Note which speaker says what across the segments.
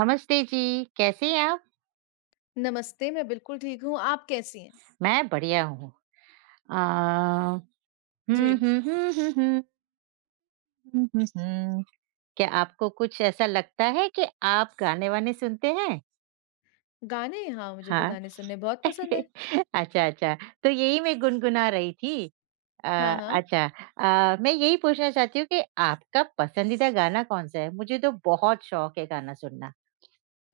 Speaker 1: नमस्ते जी, कैसे हैं आप?
Speaker 2: नमस्ते, मैं बिल्कुल ठीक हूँ, आप कैसी हैं?
Speaker 1: मैं बढ़िया हूँ। अ,
Speaker 2: जी।
Speaker 1: हुँ, हुँ, हुँ, हुँ, हुँ, हुँ, हुँ, हुँ। क्या आपको कुछ ऐसा लगता है कि आप गाने-वाने सुनते हैं?
Speaker 2: गाने? हाँ, मुझे तो
Speaker 1: हाँ।
Speaker 2: गाने सुनने बहुत पसंद है।
Speaker 1: अच्छा, अच्छा, तो यही मैं गुनगुना रही थी। अ,
Speaker 2: हाँ, हाँ।
Speaker 1: अच्छा मैं यही पूछना चाहती हूँ कि आपका पसंदीदा गाना कौन-सा है? मुझे तो बहुत शौक है गाना सुनना।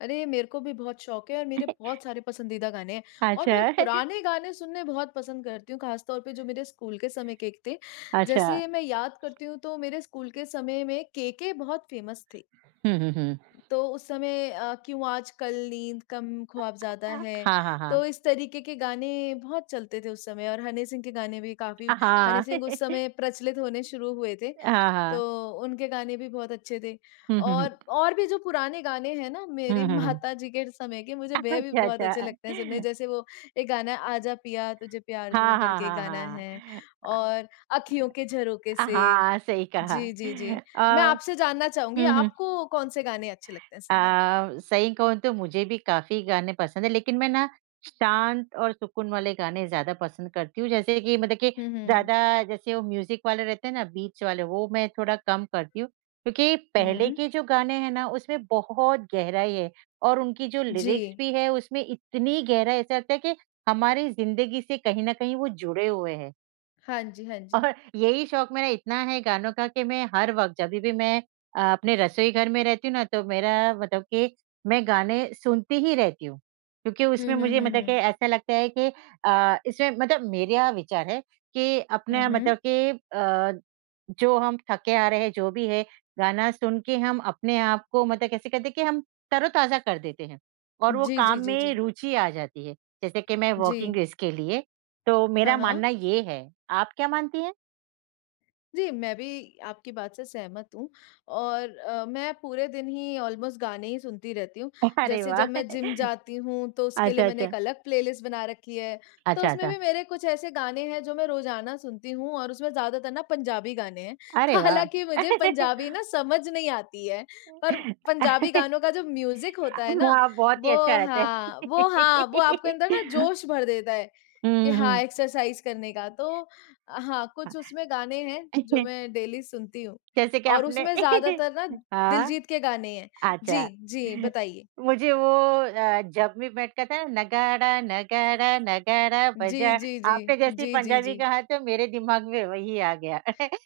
Speaker 2: अरे, मेरे को भी बहुत शौक है और मेरे बहुत सारे पसंदीदा गाने हैं और मैं
Speaker 1: अच्छा,
Speaker 2: पुराने गाने सुनने बहुत पसंद करती हूँ, खास तौर पे जो मेरे स्कूल के समय के एक थे।
Speaker 1: अच्छा।
Speaker 2: जैसे मैं याद करती हूँ तो मेरे स्कूल के समय में केके बहुत फ़ेमस थे।
Speaker 1: हुँ, हुँ, हुँ।
Speaker 2: तो उस समय क्यों आजकल नींद कम ख्वाब ज़्यादा है,
Speaker 1: हाँ, हाँ, हाँ।
Speaker 2: तो इस तरीके के गाने बहुत चलते थे उस समय और हनी सिंह के गाने भी काफ़ी हनी
Speaker 1: हाँ,
Speaker 2: सिंह उस समय प्रचलित होने शुरू हुए थे,
Speaker 1: हाँ, हाँ।
Speaker 2: तो उनके गाने भी बहुत अच्छे थे।
Speaker 1: हुँ, हुँ, हुँ।
Speaker 2: और भी जो पुराने गाने हैं ना मेरी
Speaker 1: हुँ, हुँ, हुँ।
Speaker 2: माताजी के समय के मुझे वे भी
Speaker 1: अच्छा,
Speaker 2: बहुत अच्छे लगते
Speaker 1: अच्छा।
Speaker 2: हैं सुनने, जैसे वो एक गाना है आजा पिया तुझे प्यार
Speaker 1: हाँ,
Speaker 2: दूँ
Speaker 1: हाँ,
Speaker 2: करके एक
Speaker 1: हाँ,
Speaker 2: गाना है
Speaker 1: हाँ।
Speaker 2: और अखियों के झरोखे से।
Speaker 1: हाँ, सही कहा।
Speaker 2: जी, जी, जी। मैं
Speaker 1: अ,
Speaker 2: आपसे जानना चाहूँगी
Speaker 1: हुँ, हुँ।
Speaker 2: आपको कौन-से गाने अच्छे लगते हैं सुनना?
Speaker 1: सही कहूँ तो मुझे भी काफ़ी गाने पसंद है, लेकिन मैं ना शांत और सुकून वाले गाने ज़्यादा पसंद करती हूँ। जैसे कि मतलब कि
Speaker 2: हुँ, हुँ।
Speaker 1: ज़्यादा जैसे वो म्यूज़िक वाले रहते हैं ना, बीट्स वाले, वो मैं थोड़ा कम करती हूँ। क्योंकि पहले
Speaker 2: हुँ।
Speaker 1: के जो गाने हैं ना, उसमें बहुत गहराई है और उनकी जो
Speaker 2: जी।
Speaker 1: लिरिक्स भी है, उसमें इतनी गहराई ऐसा लगता है कि हमारी ज़िंदगी से कहीं न कहीं वो जुड़े हुए हैं।
Speaker 2: हाँ जी, हाँ जी।
Speaker 1: और यही शौक मेरा इतना है गानों का कि मैं हर वक़्त जभी भी मैं अपने रसोई घर में रहती हूँ ना तो मेरा मतलब कि मैं गाने सुनती ही रहती हूँ। क्योंकि
Speaker 2: हुँ,
Speaker 1: उसमें
Speaker 2: हुँ,
Speaker 1: मुझे
Speaker 2: हुँ,
Speaker 1: मतलब कि
Speaker 2: हुँ।
Speaker 1: ऐसा लगता है कि इसमें मतलब मेरा विचार है कि
Speaker 2: हुँ,
Speaker 1: अपना
Speaker 2: हुँ।
Speaker 1: मतलब कि जो हम थके आ रहे हैं जो भी है, गाना सुन के हम अपने आप को मतलब कैसे कहते हैं कि हम तरोताज़ा कर देते हैं और वो
Speaker 2: जी, जी,
Speaker 1: काम
Speaker 2: जी,
Speaker 1: में
Speaker 2: जी।
Speaker 1: रुचि आ जाती है। जैसे कि मैं
Speaker 2: जी।
Speaker 1: वॉकिंग इसके लिए, तो
Speaker 2: हाँ,
Speaker 1: मेरा
Speaker 2: हाँ।
Speaker 1: मानना ये है। आप क्या मानती हैं?
Speaker 2: जी, मैं भी आपकी बात से सहमत हूँ और मैं पूरे दिन ही ऑलमोस्ट गाने ही सुनती रहती हूँ।
Speaker 1: अरे
Speaker 2: जैसे
Speaker 1: वाह!
Speaker 2: जब मैं जिम जाती हूँ, तो उसके
Speaker 1: अच्छा,
Speaker 2: लिए मैंने
Speaker 1: अच्छा।
Speaker 2: एक अलग प्लेलिस्ट बना रखी है, तो
Speaker 1: अच्छा,
Speaker 2: उसमें
Speaker 1: अच्छा।
Speaker 2: भी मेरे कुछ ऐसे गाने हैं जो मैं रोज़ाना सुनती हूँ और उसमें ज़्यादातर ना पंजाबी गाने हैं।
Speaker 1: अरे वाह!
Speaker 2: हालाँकि मुझे पंजाबी ना समझ नहीं आती है, पर पंजाबी गानों का जो म्यूज़िक होता है ना,
Speaker 1: हाँ, बहुत ही अच्छा
Speaker 2: वो
Speaker 1: रहता है।
Speaker 2: हाँ, वो आपके अंदर ना जोश भर देता है। कि
Speaker 1: हुँ,
Speaker 2: हाँ,
Speaker 1: हुँ।
Speaker 2: एक्सरसाइज़ करने का। तो हाँ,
Speaker 1: हाँ,
Speaker 2: कुछ उसमें गाने हैं जो मैं डेली सुनती हूँ
Speaker 1: जैसे कि
Speaker 2: और
Speaker 1: आपने
Speaker 2: उसमें ज़्यादातर ना
Speaker 1: हाँ,
Speaker 2: दिलजीत के गाने हैं।
Speaker 1: अच्छा।
Speaker 2: जी, जी, बताइए।
Speaker 1: मुझे वो जब वी मेट का था ना नगाड़ा, नगाड़ा, नगाड़ा
Speaker 2: जी,
Speaker 1: बजा,
Speaker 2: जी, जी।
Speaker 1: आपने जैसे ही
Speaker 2: जी, जी,
Speaker 1: पंजाबी
Speaker 2: जी।
Speaker 1: कहा तो मेरे दिमाग में वही आ गया।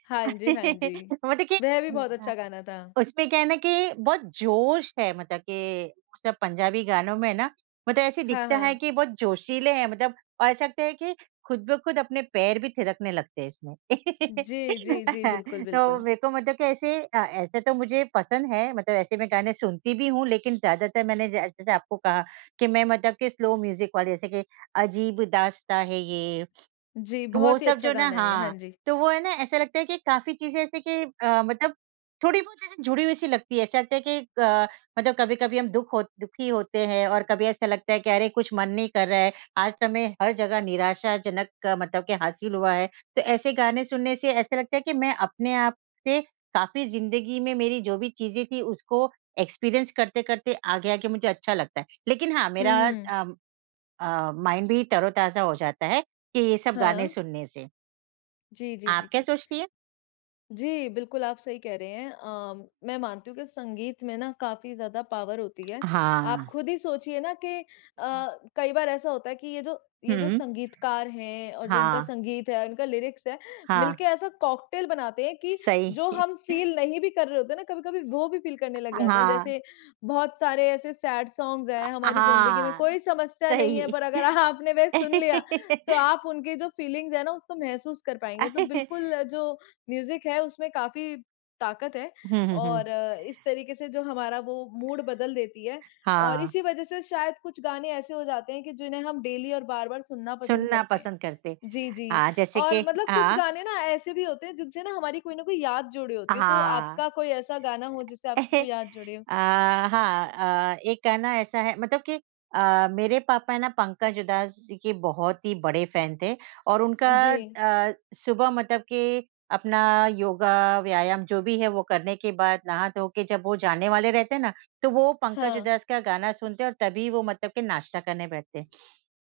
Speaker 2: हाँ जी, हाँ जी।
Speaker 1: मतलब कि
Speaker 2: वह भी बहुत अच्छा गाना था।
Speaker 1: उसमें क्या है ना कि बहुत जोश है मतलब कि सब पंजाबी गानों में ना मतलब ऐसे
Speaker 2: हाँ,
Speaker 1: दिखता है
Speaker 2: हाँ।
Speaker 1: कि बहुत जोशीले हैं मतलब और ऐसा लगता है कि खुद ब खुद अपने पैर भी थिरकने लगते हैं इसमें।
Speaker 2: जी, जी, जी, बिल्कुल,
Speaker 1: तो
Speaker 2: बिल्कुल।
Speaker 1: मेरे को मतलब कि ऐसे ऐसे तो मुझे पसंद है मतलब ऐसे मैं गाने सुनती भी हूँ लेकिन ज़्यादातर मैंने जैसे आपको कहा कि मैं मतलब कि स्लो म्यूज़िक वाले जैसे कि अजीब दास्ताँ है ये
Speaker 2: जी,
Speaker 1: वो
Speaker 2: बहुत ही
Speaker 1: सब
Speaker 2: अच्छा
Speaker 1: जो ना
Speaker 2: गाना है ये। हाँ
Speaker 1: हाँ,
Speaker 2: जी।
Speaker 1: तो वो है ना ऐसा लगता है कि काफ़ी चीज़ें ऐसे कि मतलब थोड़ी-बहुत जैसे जुड़ी हुई-सी लगती है। ऐसा लगता है कि मतलब कभी-कभी हम दुख हो दुखी होते हैं और कभी ऐसा लगता है कि अरे कुछ मन नहीं कर रहा है, आज तो हमें हर जगह निराशाजनक मतलब कि हासिल हुआ है। तो ऐसे गाने सुनने से ऐसा लगता है कि मैं अपने आप से काफ़ी ज़िंदगी में मेरी जो भी चीज़ें थी उसको एक्सपीरियंस करते-करते आगे आके मुझे अच्छा लगता है। लेकिन हाँ,
Speaker 2: हुँ,
Speaker 1: मेरा
Speaker 2: हुँ।
Speaker 1: माइंड भी तरोताज़ा हो जाता है कि ये सब
Speaker 2: हाँ।
Speaker 1: गाने सुनने से।
Speaker 2: जी, जी,
Speaker 1: आप
Speaker 2: जी,
Speaker 1: क्या
Speaker 2: जी।
Speaker 1: सोचती हैं?
Speaker 2: जी, बिल्कुल आप सही कह रहे हैं। मैं मानती हूँ कि संगीत में ना काफ़ी ज़्यादा पावर होती है। आप
Speaker 1: हाँ।
Speaker 2: खुद ही सोचिए ना कि कई बार ऐसा होता है कि ये जो
Speaker 1: हुँ।
Speaker 2: संगीतकार हैं और जो इनका
Speaker 1: हाँ,
Speaker 2: संगीत है, इनका लिरिक्स है,
Speaker 1: हाँ,
Speaker 2: मिलके ऐसा कॉकटेल बनाते हैं कि जो
Speaker 1: सही।
Speaker 2: हम फ़ील नहीं भी कर रहे होते हैं ना, कभी-कभी वो भी फ़ील करने लग जाते हैं।
Speaker 1: हाँ,
Speaker 2: जैसे बहुत सारे ऐसे सैड सॉन्ग्स हैं, हमारी ज़िंदगी में
Speaker 1: हाँ,
Speaker 2: कोई समस्या नहीं है,
Speaker 1: सही।
Speaker 2: पर अगर आपने वह सुन लिया, तो आप उनकी जो फ़ीलिंग्स हैं ना, उसको महसूस कर पाएँगे। तो बिल्कुल जो म्यूज़िक है उसमें काफ़ी ताकत है
Speaker 1: हुँ, हुँ, हुँ।
Speaker 2: और इस तरीके से जो हमारा वो मूड बदल देती है और
Speaker 1: हाँ,
Speaker 2: इसी वजह से शायद कुछ गाने ऐसे हो जाते हैं कि जिन्हें हम डेली और बार-बार सुनना पसंद
Speaker 1: सुनना
Speaker 2: करते हैं।
Speaker 1: पसंद करते।
Speaker 2: जी, जी।
Speaker 1: हाँ, जैसे
Speaker 2: और
Speaker 1: कि
Speaker 2: मतलब कुछ
Speaker 1: हाँ,
Speaker 2: गाने ना ऐसे भी होते हैं जिनसे ना हमारी कोई ना कोई याद जुड़ी होती है, तो
Speaker 1: हाँ।
Speaker 2: आपका कोई ऐसा गाना हो जिससे आपकी कोई याद जुड़े हो?
Speaker 1: अ, हाँ एक है ना ऐसा है मतलब कि मेरे पापा है ना पंकज उधास जी के बहुत ही बड़े फैन थे और उनका
Speaker 2: जी।
Speaker 1: सुबह मतलब कि अपना योगा, व्यायाम जो भी है वो करने के बाद नहा-धो के जब वो जाने वाले रहते हैं ना, तो वो पंकज
Speaker 2: हाँ।
Speaker 1: उधास का गाना सुनते हैं और तभी वो मतलब कि नाश्ता करने बैठते हैं।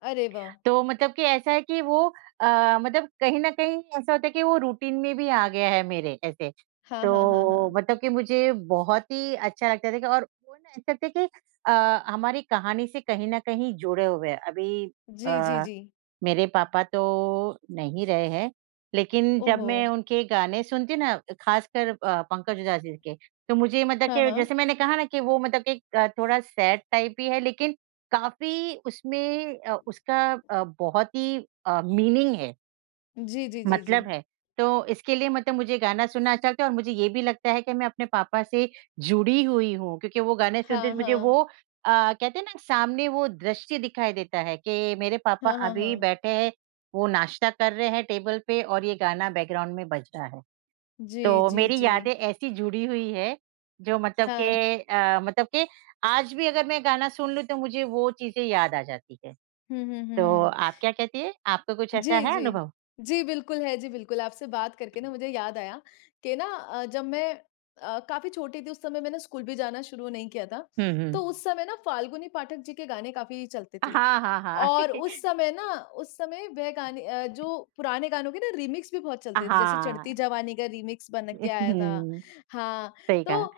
Speaker 2: अरे वाह!
Speaker 1: तो मतलब कि ऐसा है कि वो अ, मतलब कहीं न कहीं ऐसा होता है कि वो रूटीन में भी आ गया है मेरे ऐसे।
Speaker 2: हाँ, हाँ, हाँ,
Speaker 1: तो
Speaker 2: हाँ।
Speaker 1: मतलब कि मुझे बहुत ही अच्छा लगता था कि और वो ना ऐसा था कि हमारी कहानी से कहीं न कहीं जुड़े हुए हैं। अभी
Speaker 2: जी, जी,
Speaker 1: अ
Speaker 2: जी।
Speaker 1: मेरे पापा तो नहीं रहे हैं, लेकिन जब
Speaker 2: ओहो!
Speaker 1: मैं उनके गाने सुनती ना ख़ासकर पंकज उधास जी के, तो मुझे मतलब
Speaker 2: हाँ,
Speaker 1: कि जैसे
Speaker 2: हाँ।
Speaker 1: मैंने कहा ना कि वो मतलब कि थोड़ा सैड टाइप ही है लेकिन काफ़ी उसमें उसका बहुत ही मीनिंग है।
Speaker 2: जी, जी, जी, जी।
Speaker 1: मतलब है। तो इसके लिए मतलब मुझे गाना सुनना अच्छा लगता है और मुझे ये भी लगता है कि मैं अपने पापा से जुड़ी हुई हूँ क्योंकि वो गाने सुनते
Speaker 2: हाँ,
Speaker 1: मुझे
Speaker 2: हाँ।
Speaker 1: वो कहते हैं ना सामने वो दृश्य दिखाई देता है कि मेरे पापा
Speaker 2: हाँ, हाँ,
Speaker 1: अभी
Speaker 2: हाँ।
Speaker 1: बैठे हैं, वो नाश्ता कर रहे हैं टेबल पे और ये गाना बैकग्राउंड में बज रहा है।
Speaker 2: जी,
Speaker 1: तो
Speaker 2: जी,
Speaker 1: मेरी
Speaker 2: जी।
Speaker 1: यादें ऐसी जुड़ी हुई है जो मतलब
Speaker 2: हाँ।
Speaker 1: के मतलब के आज भी अगर मैं गाना सुन लूँ तो मुझे वो चीज़ें याद आ जाती है।
Speaker 2: हुँ, हुँ,
Speaker 1: तो
Speaker 2: हुँ।
Speaker 1: आप क्या कहती हैं? आपका कुछ ऐसा
Speaker 2: जी,
Speaker 1: है
Speaker 2: जी।
Speaker 1: अनुभव?
Speaker 2: जी, बिल्कुल है। जी, बिल्कुल, आपसे बात करके ना मुझे याद आया कि ना जब मैं काफ़ी छोटी थी उस समय मैंने स्कूल भी जाना शुरू नहीं किया था,
Speaker 1: हुँ, हुँ।
Speaker 2: तो उस समय ना फाल्गुनी पाठक जी के गाने काफ़ी चलते थे।
Speaker 1: हाँ, हाँ, हाँ।
Speaker 2: और उस समय ना उस समय वह गाने जो पुराने गानों के ना रीमिक्स भी बहुत चलते थे, जैसे चढ़ती
Speaker 1: हाँ,
Speaker 2: जवानी का रीमिक्स बन के आया था।
Speaker 1: हुँ,
Speaker 2: हाँ,
Speaker 1: सही कहा।
Speaker 2: तो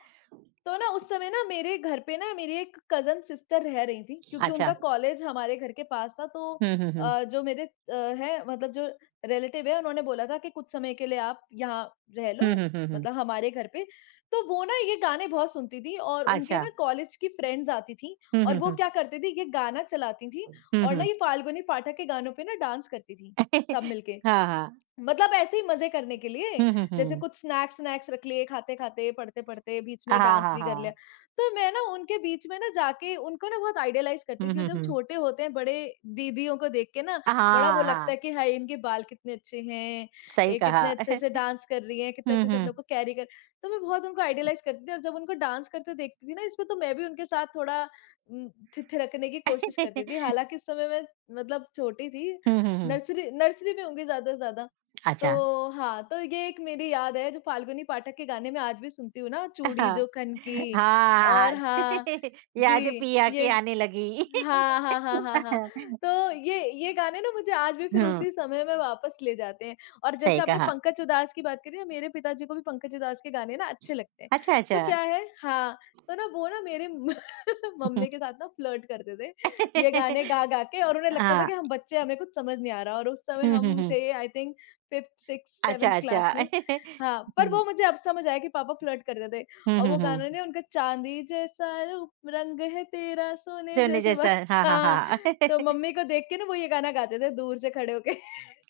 Speaker 2: तो ना उस समय ना मेरे घर पे ना मेरी एक कज़न सिस्टर रह रही थी, क्योंकि
Speaker 1: अच्छा,
Speaker 2: उनका कॉलेज हमारे घर के पास था तो
Speaker 1: हुँ, हुँ, हुँ।
Speaker 2: जो मेरे हैं मतलब जो रिलेटिव है उन्होंने बोला था कि कुछ समय के लिए आप यहाँ रह
Speaker 1: हुँ,
Speaker 2: लो,
Speaker 1: हुँ, हुँ, हुँ।
Speaker 2: मतलब हमारे घर पे। तो वो ना ये गाने बहुत सुनती थी और उनके
Speaker 1: अच्छा,
Speaker 2: ना कॉलेज की फ्रेंड्स आती थी
Speaker 1: हुँ,
Speaker 2: और
Speaker 1: हुँ,
Speaker 2: वो
Speaker 1: हुँ।
Speaker 2: क्या करती थी ये गाना चलाती थी
Speaker 1: हुँ,
Speaker 2: और ना
Speaker 1: हुँ।
Speaker 2: ये फाल्गुनी पाठक के गानों पे ना डांस करती थी, सब मिलके।
Speaker 1: हाँ, हाँ।
Speaker 2: मतलब ऐसे ही मजे करने के लिए
Speaker 1: हुँ, हुँ,
Speaker 2: जैसे
Speaker 1: हुँ।
Speaker 2: कुछ स्नैक्स स्नैक्स रख लिए खाते-खाते, पढ़ते-पढ़ते, बीच
Speaker 1: हाँ,
Speaker 2: में डांस
Speaker 1: हाँ,
Speaker 2: भी कर लिया।
Speaker 1: हाँ।
Speaker 2: तो मैं ना उनके बीच में ना जाके उनको ना बहुत आइडियलाइज़ करती
Speaker 1: हुँ,
Speaker 2: हूँ
Speaker 1: हुँ,
Speaker 2: क्योंकि जब
Speaker 1: हुँ।
Speaker 2: छोटे होते हैं बड़े दीदियों को देख के ना
Speaker 1: हाँ,
Speaker 2: बड़ा वो लगता
Speaker 1: हाँ,
Speaker 2: है कि हाय इनके बाल कितने अच्छे हैं,
Speaker 1: सही
Speaker 2: ये
Speaker 1: कहा।
Speaker 2: कितने अच्छे से डांस कर रही हैं, कितने
Speaker 1: हुँ,
Speaker 2: अच्छे से अपने
Speaker 1: हुँ।
Speaker 2: को कैरी कर तो मैं बहुत उनको आइडियलाइज़ करती थी और जब उनको डांस करते देखती थी ना इसमें तो मैं भी उनके साथ थोड़ा उम, थि थिरकने की कोशिश करती थी। हालाँकि इस समय मैं मतलब छोटी थी,
Speaker 1: हुँ, हुँ, हुँ।
Speaker 2: नर्सरी नर्सरी में होंगी ज़्यादा से ज़्यादा।
Speaker 1: अच्छा,
Speaker 2: तो हाँ, तो ये एक मेरी याद है जो फाल्गुनी पाठक के गाने मैं आज भी सुनती हूँ ना, चूड़ी
Speaker 1: हाँ।
Speaker 2: जो खन की
Speaker 1: हाँ,
Speaker 2: और हाँ
Speaker 1: यादें
Speaker 2: जी,
Speaker 1: पिया
Speaker 2: ये
Speaker 1: के आने लगी।
Speaker 2: हाँ, हाँ, हाँ, हाँ, हाँ। तो ये गाने ना मुझे आज भी फिर
Speaker 1: हुँ,
Speaker 2: उसी समय में वापस ले जाते हैं और जैसे
Speaker 1: सही
Speaker 2: आपने
Speaker 1: कहा।
Speaker 2: पंकज उधास की बात करी ना, मेरे पिताजी को भी पंकज उधास के गाने ना अच्छे लगते हैं।
Speaker 1: अच्छा, अच्छा।
Speaker 2: तो क्या है हाँ, तो ना वो ना मम्मी के साथ ना फ्लर्ट करते थे, ये गाने गा-गा के और उन्हें लगता था
Speaker 1: हाँ।
Speaker 2: कि हम बच्चे हैं, हमें कुछ समझ नहीं आ रहा और उस समय
Speaker 1: हुँ, हुँ,
Speaker 2: हम
Speaker 1: हुँ।
Speaker 2: थे आई थिंक 5th, 6th,
Speaker 1: अच्छा,
Speaker 2: 7th क्लास में।
Speaker 1: अच्छा।
Speaker 2: हाँ, पर
Speaker 1: हुँ।
Speaker 2: वो मुझे अब समझ आया कि पापा फ्लर्ट करते थे।
Speaker 1: हुँ,
Speaker 2: और
Speaker 1: हुँ,
Speaker 2: वो गाना
Speaker 1: हुँ।
Speaker 2: नहीं उनका चांदी जैसा रूप रंग है तेरा सोने
Speaker 1: सोने
Speaker 2: जैसे बा
Speaker 1: जैसा हाँ, हाँ,
Speaker 2: हाँ,
Speaker 1: हाँ।
Speaker 2: तो मम्मी को देख के ना वो ये गाना गाते थे दूर से खड़े होके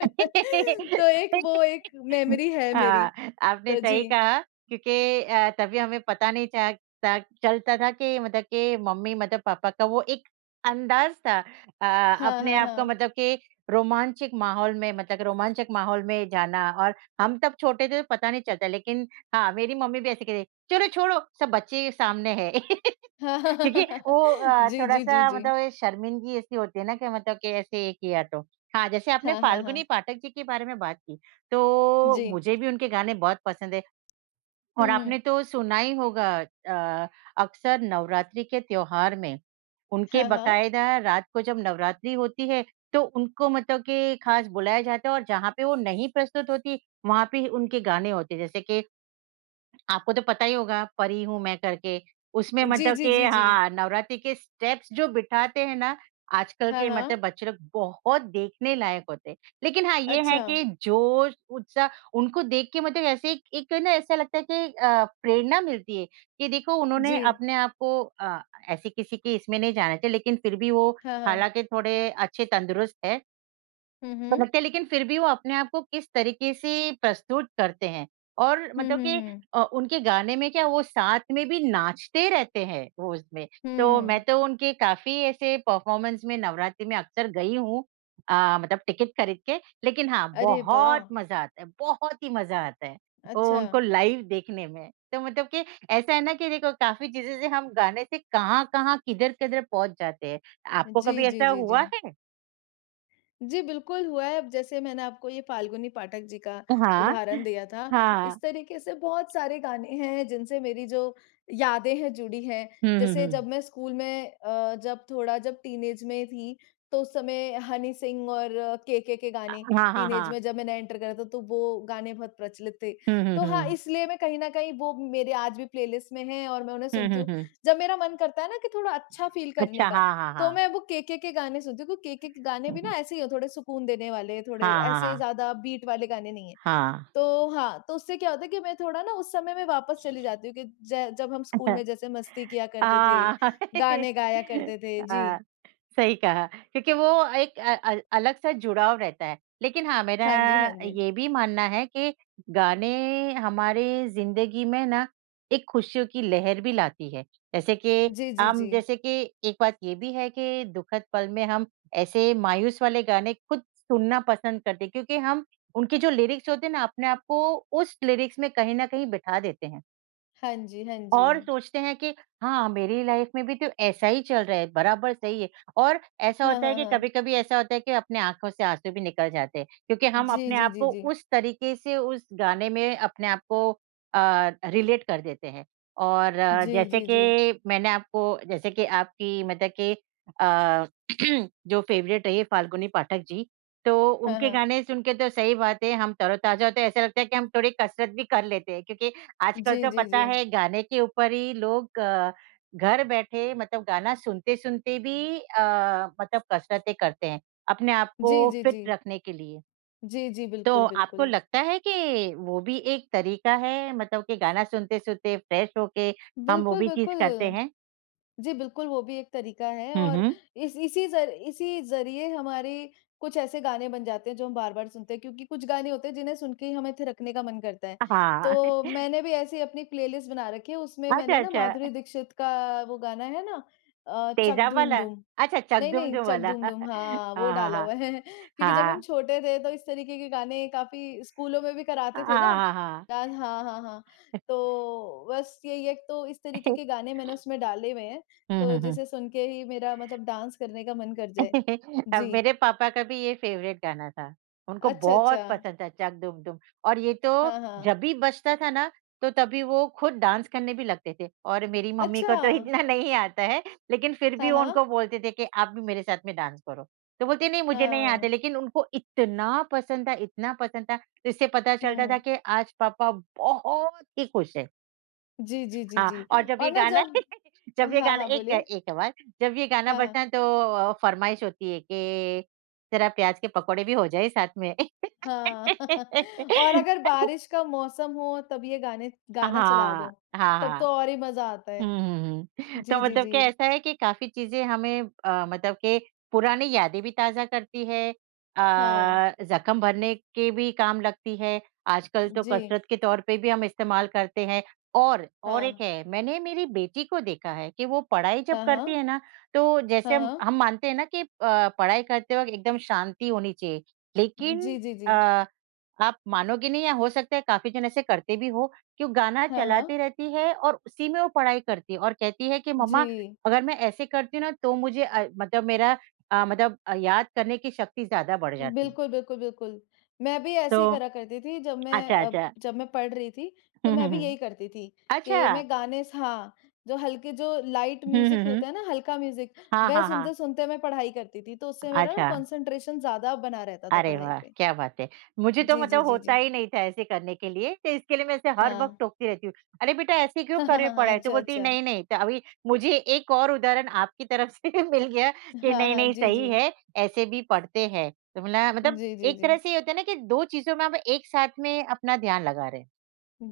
Speaker 2: तो एक मेमोरी है मेरी
Speaker 1: हाँ, आपने
Speaker 2: तो जी
Speaker 1: सही कहा क्योंकि तभी हमें पता नहीं चा ता चलता था कि मतलब कि मम्मी मतलब पापा का वो एक अंदाज़ था
Speaker 2: हाँ
Speaker 1: अपने
Speaker 2: हाँ
Speaker 1: आप
Speaker 2: हाँ
Speaker 1: का मतलब कि रोमांचिक माहौल में मतलब कि रोमांचक माहौल में जाना और हम तब छोटे थे तो पता नहीं चलता लेकिन हाँ, मेरी मम्मी भी ऐसे कहती, "चलो छोड़ो, सब बच्चे सामने हैं।"
Speaker 2: हाँ हाँ हाँ,
Speaker 1: क्योंकि
Speaker 2: हाँ, हाँ,
Speaker 1: वो
Speaker 2: जी जी जी
Speaker 1: थोड़ा-सा
Speaker 2: जी
Speaker 1: मतलब ये शर्मिंदगी ऐसी होती है ना कि मतलब कि ऐसे ये किया तो। हाँ, जैसे आपने
Speaker 2: हाँ हाँ हाँ
Speaker 1: फाल्गुनी पाठक जी के बारे में बात की, तो
Speaker 2: जी
Speaker 1: मुझे भी उनके गाने बहुत पसंद है
Speaker 2: हम्म
Speaker 1: और
Speaker 2: हम्म,
Speaker 1: आपने तो सुना ही होगा अक्सर नवरात्रि के त्योहार में, उनके
Speaker 2: हाँ हाँ
Speaker 1: बाकायदा रात को जब नवरात्रि होती है, तो उनको मतलब कि खास बुलाया जाता है और जहाँ पे वो नहीं प्रस्तुत होती, वहाँ पे ही उनके गाने होते हैं। जैसे कि आपको तो पता ही होगा, परी हूँ मैं करके। उसमें
Speaker 2: जी
Speaker 1: मतलब
Speaker 2: जी
Speaker 1: कि
Speaker 2: जी जी
Speaker 1: हाँ, नवरात्रि के स्टेप्स जो बिठाते हैं ना, आजकल
Speaker 2: हाँ
Speaker 1: के
Speaker 2: हाँ
Speaker 1: मतलब बच्चे लोग बहुत देखने लायक होते हैं। लेकिन हाँ, ये है
Speaker 2: अच्छा
Speaker 1: कि जोश, उत्साह उनको देख के मतलब ऐसे एक एक ना ऐसा लगता है कि प्रेरणा मिलती है कि देखो उन्होंने
Speaker 2: जी
Speaker 1: अपने आप को ऐसे किसी के इसमें नहीं जाना चाहिए लेकिन फिर भी वो
Speaker 2: हाँ हाँ
Speaker 1: हालाँकि थोड़े अच्छे तंदुरुस्त है।
Speaker 2: हम्म हम्म
Speaker 1: समझते हैं, लेकिन फिर भी वो अपने आप को किस तरीके से प्रस्तुत करते हैं और
Speaker 2: हम्म
Speaker 1: मतलब
Speaker 2: हम्म
Speaker 1: कि
Speaker 2: हम्म
Speaker 1: उनके गाने में क्या वो साथ में भी नाचते रहते हैं वो उसमें। तो मैं
Speaker 2: हम्म,
Speaker 1: तो उनके काफ़ी ऐसे परफ़ॉर्मेंस में नवरात्रि में अक्सर गई हूँ मतलब टिकट खरीद के। लेकिन हाँ,
Speaker 2: अरे
Speaker 1: बहुत
Speaker 2: वाह
Speaker 1: मज़ा आता है, बहुत ही मज़ा आता है वो
Speaker 2: अच्छा
Speaker 1: उनको लाइव देखने में। तो मतलब कि ऐसा है ना कि देखो काफ़ी चीज़ें से हम गाने से कहाँ-कहाँ, किधर-किधर पहुँच जाते हैं। आपको
Speaker 2: जी
Speaker 1: कभी
Speaker 2: जी
Speaker 1: ऐसा
Speaker 2: जी
Speaker 1: हुआ
Speaker 2: जी
Speaker 1: है?
Speaker 2: जी, बिल्कुल हुआ है। अब जैसे मैंने आपको ये फाल्गुनी पाठक जी का
Speaker 1: हाँ।
Speaker 2: उदाहरण दिया था,
Speaker 1: हाँ।
Speaker 2: इस तरीके से बहुत सारे गाने हैं जिनसे मेरी जो यादें हैं जुड़ी हैं।
Speaker 1: हुँ, हुँ,
Speaker 2: जैसे
Speaker 1: हुँ।
Speaker 2: जब मैं स्कूल में जब थोड़ा जब टीनेज में थी, तो उस समय हनी सिंह और केके के गाने
Speaker 1: हाँ, हाँ,
Speaker 2: टीनेज
Speaker 1: हाँ।
Speaker 2: में जब मैंने एंटर करा था, तो वो गाने बहुत प्रचलित थे।
Speaker 1: हुँ, हुँ,
Speaker 2: तो हाँ,
Speaker 1: हुँ।
Speaker 2: इसलिए मैं कहीं न कहीं वो मेरे आज भी प्लेलिस्ट में हैं और मैं उन्हें
Speaker 1: हुँ,
Speaker 2: सुनती
Speaker 1: हुँ,
Speaker 2: हूँ।
Speaker 1: हुँ।
Speaker 2: जब मेरा मन करता है ना कि थोड़ा अच्छा फ़ील करने
Speaker 1: अच्छा,
Speaker 2: का,
Speaker 1: हाँ, हाँ,
Speaker 2: तो
Speaker 1: हाँ।
Speaker 2: मैं वो केके के गाने सुनती हूँ क्योंकि केके के गाने
Speaker 1: हुँ,
Speaker 2: भी ना
Speaker 1: हुँ।
Speaker 2: ऐसे ही हो थोड़े सुकून देने वाले, थोड़े
Speaker 1: हाँ, हाँ,
Speaker 2: ऐसे
Speaker 1: हाँ।
Speaker 2: ज़्यादा बीट वाले गाने नहीं हैं।
Speaker 1: हाँ।
Speaker 2: तो हाँ, तो उससे क्या होता है कि मैं थोड़ा ना उस समय में वापस चली जाती हूँ कि ज जब हम स्कूल में जैसे मस्ती किया करते थे,
Speaker 1: हाँ।
Speaker 2: गाने गाया करते थे।
Speaker 1: हाँ,
Speaker 2: जी।
Speaker 1: सही कहा क्योंकि वो एक अलग सा जुड़ाव रहता है। लेकिन हाँ, मेरा
Speaker 2: हाँ जी, हाँ जी।
Speaker 1: ये भी मानना है कि गाने हमारे ज़िंदगी में ना एक खुशियों की लहर भी लाती है। जैसे कि
Speaker 2: जी, जी,
Speaker 1: हम
Speaker 2: जी।
Speaker 1: जैसे कि एक बात ये भी है कि दुखद पल में हम ऐसे मायूस वाले गाने खुद सुनना पसंद करते हैं क्योंकि हम उनके जो लिरिक्स होते हैं ना अपने आप को उस लिरिक्स में कहीं न कहीं बिठा देते हैं।
Speaker 2: हाँ जी, हाँ जी।
Speaker 1: और सोचते हैं कि हाँ, मेरी लाइफ में भी तो ऐसा ही चल रहा है, बराबर सही है और ऐसा
Speaker 2: हाँ,
Speaker 1: होता है
Speaker 2: हाँ,
Speaker 1: कि
Speaker 2: हाँ।
Speaker 1: कभी-कभी ऐसा होता है कि अपने आँखों से आँसू भी निकल जाते हैं क्योंकि हम
Speaker 2: जी,
Speaker 1: अपने
Speaker 2: जी,
Speaker 1: आप
Speaker 2: जी,
Speaker 1: को
Speaker 2: जी।
Speaker 1: उस तरीके से उस गाने में अपने आप को रिलेट कर देते हैं। और
Speaker 2: जी,
Speaker 1: जैसे
Speaker 2: जी, जी।
Speaker 1: कि मैंने आपको जैसे कि आपकी मतलब कि अ, जो फ़ेवरेट रही है फाल्गुनी पाठक जी, तो
Speaker 2: हाँ,
Speaker 1: उनके
Speaker 2: हाँ।
Speaker 1: गाने सुन के तो सही बात है हम तरोताज़ा होते हैं, ऐसा लगता है कि हम थोड़ी कसरत भी कर लेते हैं क्योंकि आजकल
Speaker 2: जी,
Speaker 1: तो
Speaker 2: जी,
Speaker 1: पता
Speaker 2: जी।
Speaker 1: है गाने के ऊपर ही लोग घर बैठे मतलब गाना सुनते-सुनते भी मतलब कसरतें करते हैं, अपने आप को
Speaker 2: जी, जी,
Speaker 1: फिट
Speaker 2: जी।
Speaker 1: रखने के लिए।
Speaker 2: जी, जी,
Speaker 1: तो
Speaker 2: बिल्कुल,
Speaker 1: आपको
Speaker 2: बिल्कुल।
Speaker 1: लगता है कि वो भी एक तरीका है मतलब कि गाना सुनते-सुनते फ्रेश होके हम वो
Speaker 2: बिल्कुल,
Speaker 1: भी चीज़ करते
Speaker 2: बिल्कुल।
Speaker 1: हैं?
Speaker 2: जी, बिल्कुल, वो भी एक तरीका है
Speaker 1: हुँ,
Speaker 2: और
Speaker 1: हुँ।
Speaker 2: इस इसी ज़रिए हमारे कुछ ऐसे गाने बन जाते हैं, जो हम बार-बार सुनते हैं क्योंकि कुछ गाने होते हैं, जिन्हें सुन के ही हमें थे रखने का मन करता है।
Speaker 1: हाँ।
Speaker 2: तो मैंने भी ऐसी अपनी प्लेलिस्ट बना रखी है, उसमें
Speaker 1: अच्छा,
Speaker 2: मैंने ना
Speaker 1: अच्छा
Speaker 2: माधुरी दीक्षित का वो गाना है ना चक
Speaker 1: तेज़ाब
Speaker 2: धूम
Speaker 1: वाला?
Speaker 2: धूम।
Speaker 1: अच्छा चक
Speaker 2: नहीं,
Speaker 1: दुम
Speaker 2: नहीं,
Speaker 1: दुम
Speaker 2: चक
Speaker 1: वाला।
Speaker 2: दूम
Speaker 1: हाँ,
Speaker 2: दूम हाँ, वो
Speaker 1: हाँ,
Speaker 2: डाला
Speaker 1: हाँ।
Speaker 2: हुआ है क्योंकि जब हम
Speaker 1: हाँ।
Speaker 2: छोटे थे तो इस तरीके के गाने काफ़ी स्कूलों में भी कराते
Speaker 1: हाँ,
Speaker 2: थे ना।
Speaker 1: हाँ, हाँ।
Speaker 2: डांस हाँ, हाँ, हाँ। तो बस यही है तो इस तरीके के गाने मैंने उसमें डाले हुए हैं,
Speaker 1: हुँ,
Speaker 2: तो
Speaker 1: हुँ, हुँ।
Speaker 2: जिसे सुन के ही मेरा मतलब डांस करने का मन कर जाए।
Speaker 1: अब
Speaker 2: जी।
Speaker 1: मेरे पापा का भी ये फ़ेवरेट गाना था। उनको
Speaker 2: अच्छा,
Speaker 1: बहुत
Speaker 2: अच्छा।
Speaker 1: पसंद था चक दुम दुम और ये तो
Speaker 2: हाँ, हाँ।
Speaker 1: जब भी बजता था ना, तो तभी वो खुद डांस करने भी लगते थे और मेरी मम्मी को
Speaker 2: अच्छा!
Speaker 1: तो इतना नहीं आता है, लेकिन फिर भी
Speaker 2: हाँ,
Speaker 1: वो उनको
Speaker 2: हाँ।
Speaker 1: बोलते थे कि आप भी मेरे साथ में डांस करो। तो बोलते नहीं मुझे नहीं आते
Speaker 2: हाँ।
Speaker 1: लेकिन उनको इतना पसंद था, तो इससे पता चलता था
Speaker 2: हुँ।
Speaker 1: कि आज पापा बहुत ही खुश है।
Speaker 2: जी, जी, जी,
Speaker 1: हाँ,
Speaker 2: जी।
Speaker 1: और जब ये
Speaker 2: और ना
Speaker 1: गाना
Speaker 2: जब
Speaker 1: जब ये
Speaker 2: हाँ,
Speaker 1: गाना
Speaker 2: हाँ,
Speaker 1: एक
Speaker 2: बोलिए।
Speaker 1: एक आवाज़ जब ये गाना
Speaker 2: हाँ, हाँ।
Speaker 1: बजना है तो फ़रमाइश होती है कि ज़रा प्याज़ के पकोड़े भी हो जाएँ साथ में।
Speaker 2: हाँ और अगर बारिश का मौसम हो तब ये गाने
Speaker 1: हाँ,
Speaker 2: गाना चला दो,
Speaker 1: हाँ,
Speaker 2: तब
Speaker 1: हाँ।
Speaker 2: तो और ही मज़ा आता है।
Speaker 1: हुँ, हुँ, हुँ।
Speaker 2: जी,
Speaker 1: तो
Speaker 2: जी,
Speaker 1: मतलब कि
Speaker 2: जी।
Speaker 1: ऐसा है कि काफ़ी चीज़ें हमें मतलब कि पुरानी यादें भी ताज़ा करती है
Speaker 2: हाँ,
Speaker 1: ज़ख्म भरने के भी काम लगती है। आजकल तो
Speaker 2: जी।
Speaker 1: कसरत के तौर पे भी हम इस्तेमाल करते हैं और
Speaker 2: हाँ।
Speaker 1: एक है, मैंने मेरी बेटी को देखा है कि वो पढ़ाई जब
Speaker 2: हाँ,
Speaker 1: करती
Speaker 2: हाँ।
Speaker 1: है ना, तो जैसे
Speaker 2: हाँ,
Speaker 1: हम
Speaker 2: हाँ।
Speaker 1: हम मानते हैं ना कि पढ़ाई करते वक़्त एकदम शांति होनी चाहिए। लेकिन
Speaker 2: जी, जी, जी।
Speaker 1: अ, आप मानोगे नहीं या हो सकता है काफ़ी जन ऐसे करते भी हो कि वो गाना
Speaker 2: हाँ,
Speaker 1: चलाती
Speaker 2: हाँ।
Speaker 1: रहती है और उसी में वो पढ़ाई करती है और कहती है कि
Speaker 2: जी।
Speaker 1: मम्मा अगर मैं ऐसे करती हूँ ना तो मुझे मतलब मेरा मतलब याद करने की शक्ति ज़्यादा बढ़ जाती है।
Speaker 2: बिल्कुल, बिल्कुल, बिल्कुल। मैं भी
Speaker 1: तो
Speaker 2: ऐसे ही करा करती थी जब मैं
Speaker 1: अच्छा, अच्छा।
Speaker 2: जब मैं पढ़ रही थी, तो
Speaker 1: हुँ,
Speaker 2: मैं
Speaker 1: हुँ,
Speaker 2: भी
Speaker 1: हुँ।
Speaker 2: यही करती थी कि
Speaker 1: अच्छा।
Speaker 2: मैं गाने स हाँ, जो हल्के जो लाइट
Speaker 1: हुँ, हुँ,
Speaker 2: म्यूज़िक
Speaker 1: हुँ।
Speaker 2: होता है ना, हल्का म्यूज़िक,
Speaker 1: हाँ,
Speaker 2: वह
Speaker 1: हाँ, हाँ।
Speaker 2: सुनते-सुनते मैं पढ़ाई करती थी, तो उससे मेरा ना
Speaker 1: अच्छा।
Speaker 2: कॉन्सन्ट्रेशन ज़्यादा बना रहता था
Speaker 1: अरे
Speaker 2: पढ़ाई
Speaker 1: वाह!
Speaker 2: पे।
Speaker 1: क्या बात है। मुझे तो
Speaker 2: जी, जी,
Speaker 1: मतलब
Speaker 2: जी, जी।
Speaker 1: होता ही नहीं था ऐसे करने के लिए, तो इसके लिए मैं इसे हर वक़्त
Speaker 2: हाँ।
Speaker 1: टोकती रहती हूँ। "अरे बेटा ऐसे क्यों
Speaker 2: हाँ, हाँ,
Speaker 1: करे
Speaker 2: हाँ,
Speaker 1: पड़ा
Speaker 2: हाँ।
Speaker 1: है?" तो
Speaker 2: अच्छा,
Speaker 1: बोलती है,
Speaker 2: अच्छा।
Speaker 1: "नहीं, नहीं।" तो अभी मुझे एक और उदाहरण आपकी तरफ से मिल गया कि
Speaker 2: हाँ,
Speaker 1: नहीं,
Speaker 2: हाँ।
Speaker 1: नहीं
Speaker 2: जी, जी।
Speaker 1: सही है, ऐसे भी पढ़ते हैं। तो बोला मतलब
Speaker 2: जी, जी,
Speaker 1: एक
Speaker 2: जी।
Speaker 1: तरह से ये होता है ना कि 2 चीज़ों में आप एक साथ में अपना ध्यान लगा रहे हैं।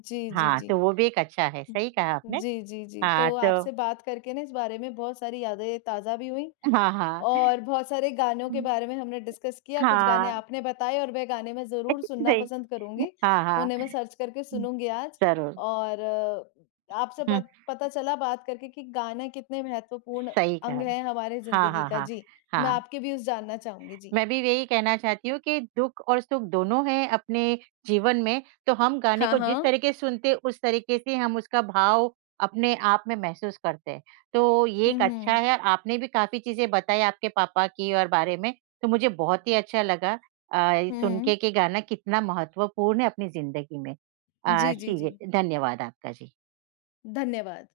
Speaker 2: जी, जी,
Speaker 1: हाँ,
Speaker 2: जी।
Speaker 1: तो वो भी एक अच्छा है, सही कहा आपने।
Speaker 2: जी, जी, जी।
Speaker 1: हाँ,
Speaker 2: तो
Speaker 1: तो
Speaker 2: आपसे बात करके ना इस बारे में बहुत सारी यादें ताज़ा भी हुईं
Speaker 1: हाँ, हाँ।
Speaker 2: और बहुत सारे गानों के बारे में हमने डिस्कस किया। कुछ गाने
Speaker 1: हाँ,
Speaker 2: आपने बताए और वह गाने मैं ज़रूर सुनना
Speaker 1: सही।
Speaker 2: पसंद करूँगी।
Speaker 1: हाँ,
Speaker 2: उन्हें
Speaker 1: हाँ।
Speaker 2: मैं सर्च करके सुनूँगी आज
Speaker 1: ज़रूर।
Speaker 2: और आपसे
Speaker 1: हुँ,
Speaker 2: पत पता चला बात करके कि गाना कितने महत्वपूर्ण
Speaker 1: सही कहा।
Speaker 2: अंग है हमारे
Speaker 1: हाँ,
Speaker 2: ज़िंदगी
Speaker 1: हाँ,
Speaker 2: का।
Speaker 1: हाँ।
Speaker 2: जी, मैं
Speaker 1: हाँ,
Speaker 2: आपके व्यूज़ जानना चाहूँगी। जी।
Speaker 1: मैं भी यही कहना चाहती हूँ कि दुःख और सुख दोनों हैं अपने जीवन में, तो हम गाने
Speaker 2: हाँ,
Speaker 1: को जिस
Speaker 2: हाँ।
Speaker 1: तरीके से सुनते हैं, उस तरीके से हम उसका भाव अपने आप में महसूस करते हैं। तो ये
Speaker 2: हुँ,
Speaker 1: एक अच्छा
Speaker 2: हुँ।
Speaker 1: है, और आपने भी काफ़ी चीज़ें बताई आपके पापा की और बारे में, तो मुझे बहुत ही अच्छा लगा अ, सुन
Speaker 2: हुँ।
Speaker 1: के कि गाना कितना महत्वपूर्ण है अपनी ज़िंदगी में।
Speaker 2: जी, जी, जी।
Speaker 1: जी, धन्यवाद आपका। जी।
Speaker 2: धन्यवाद।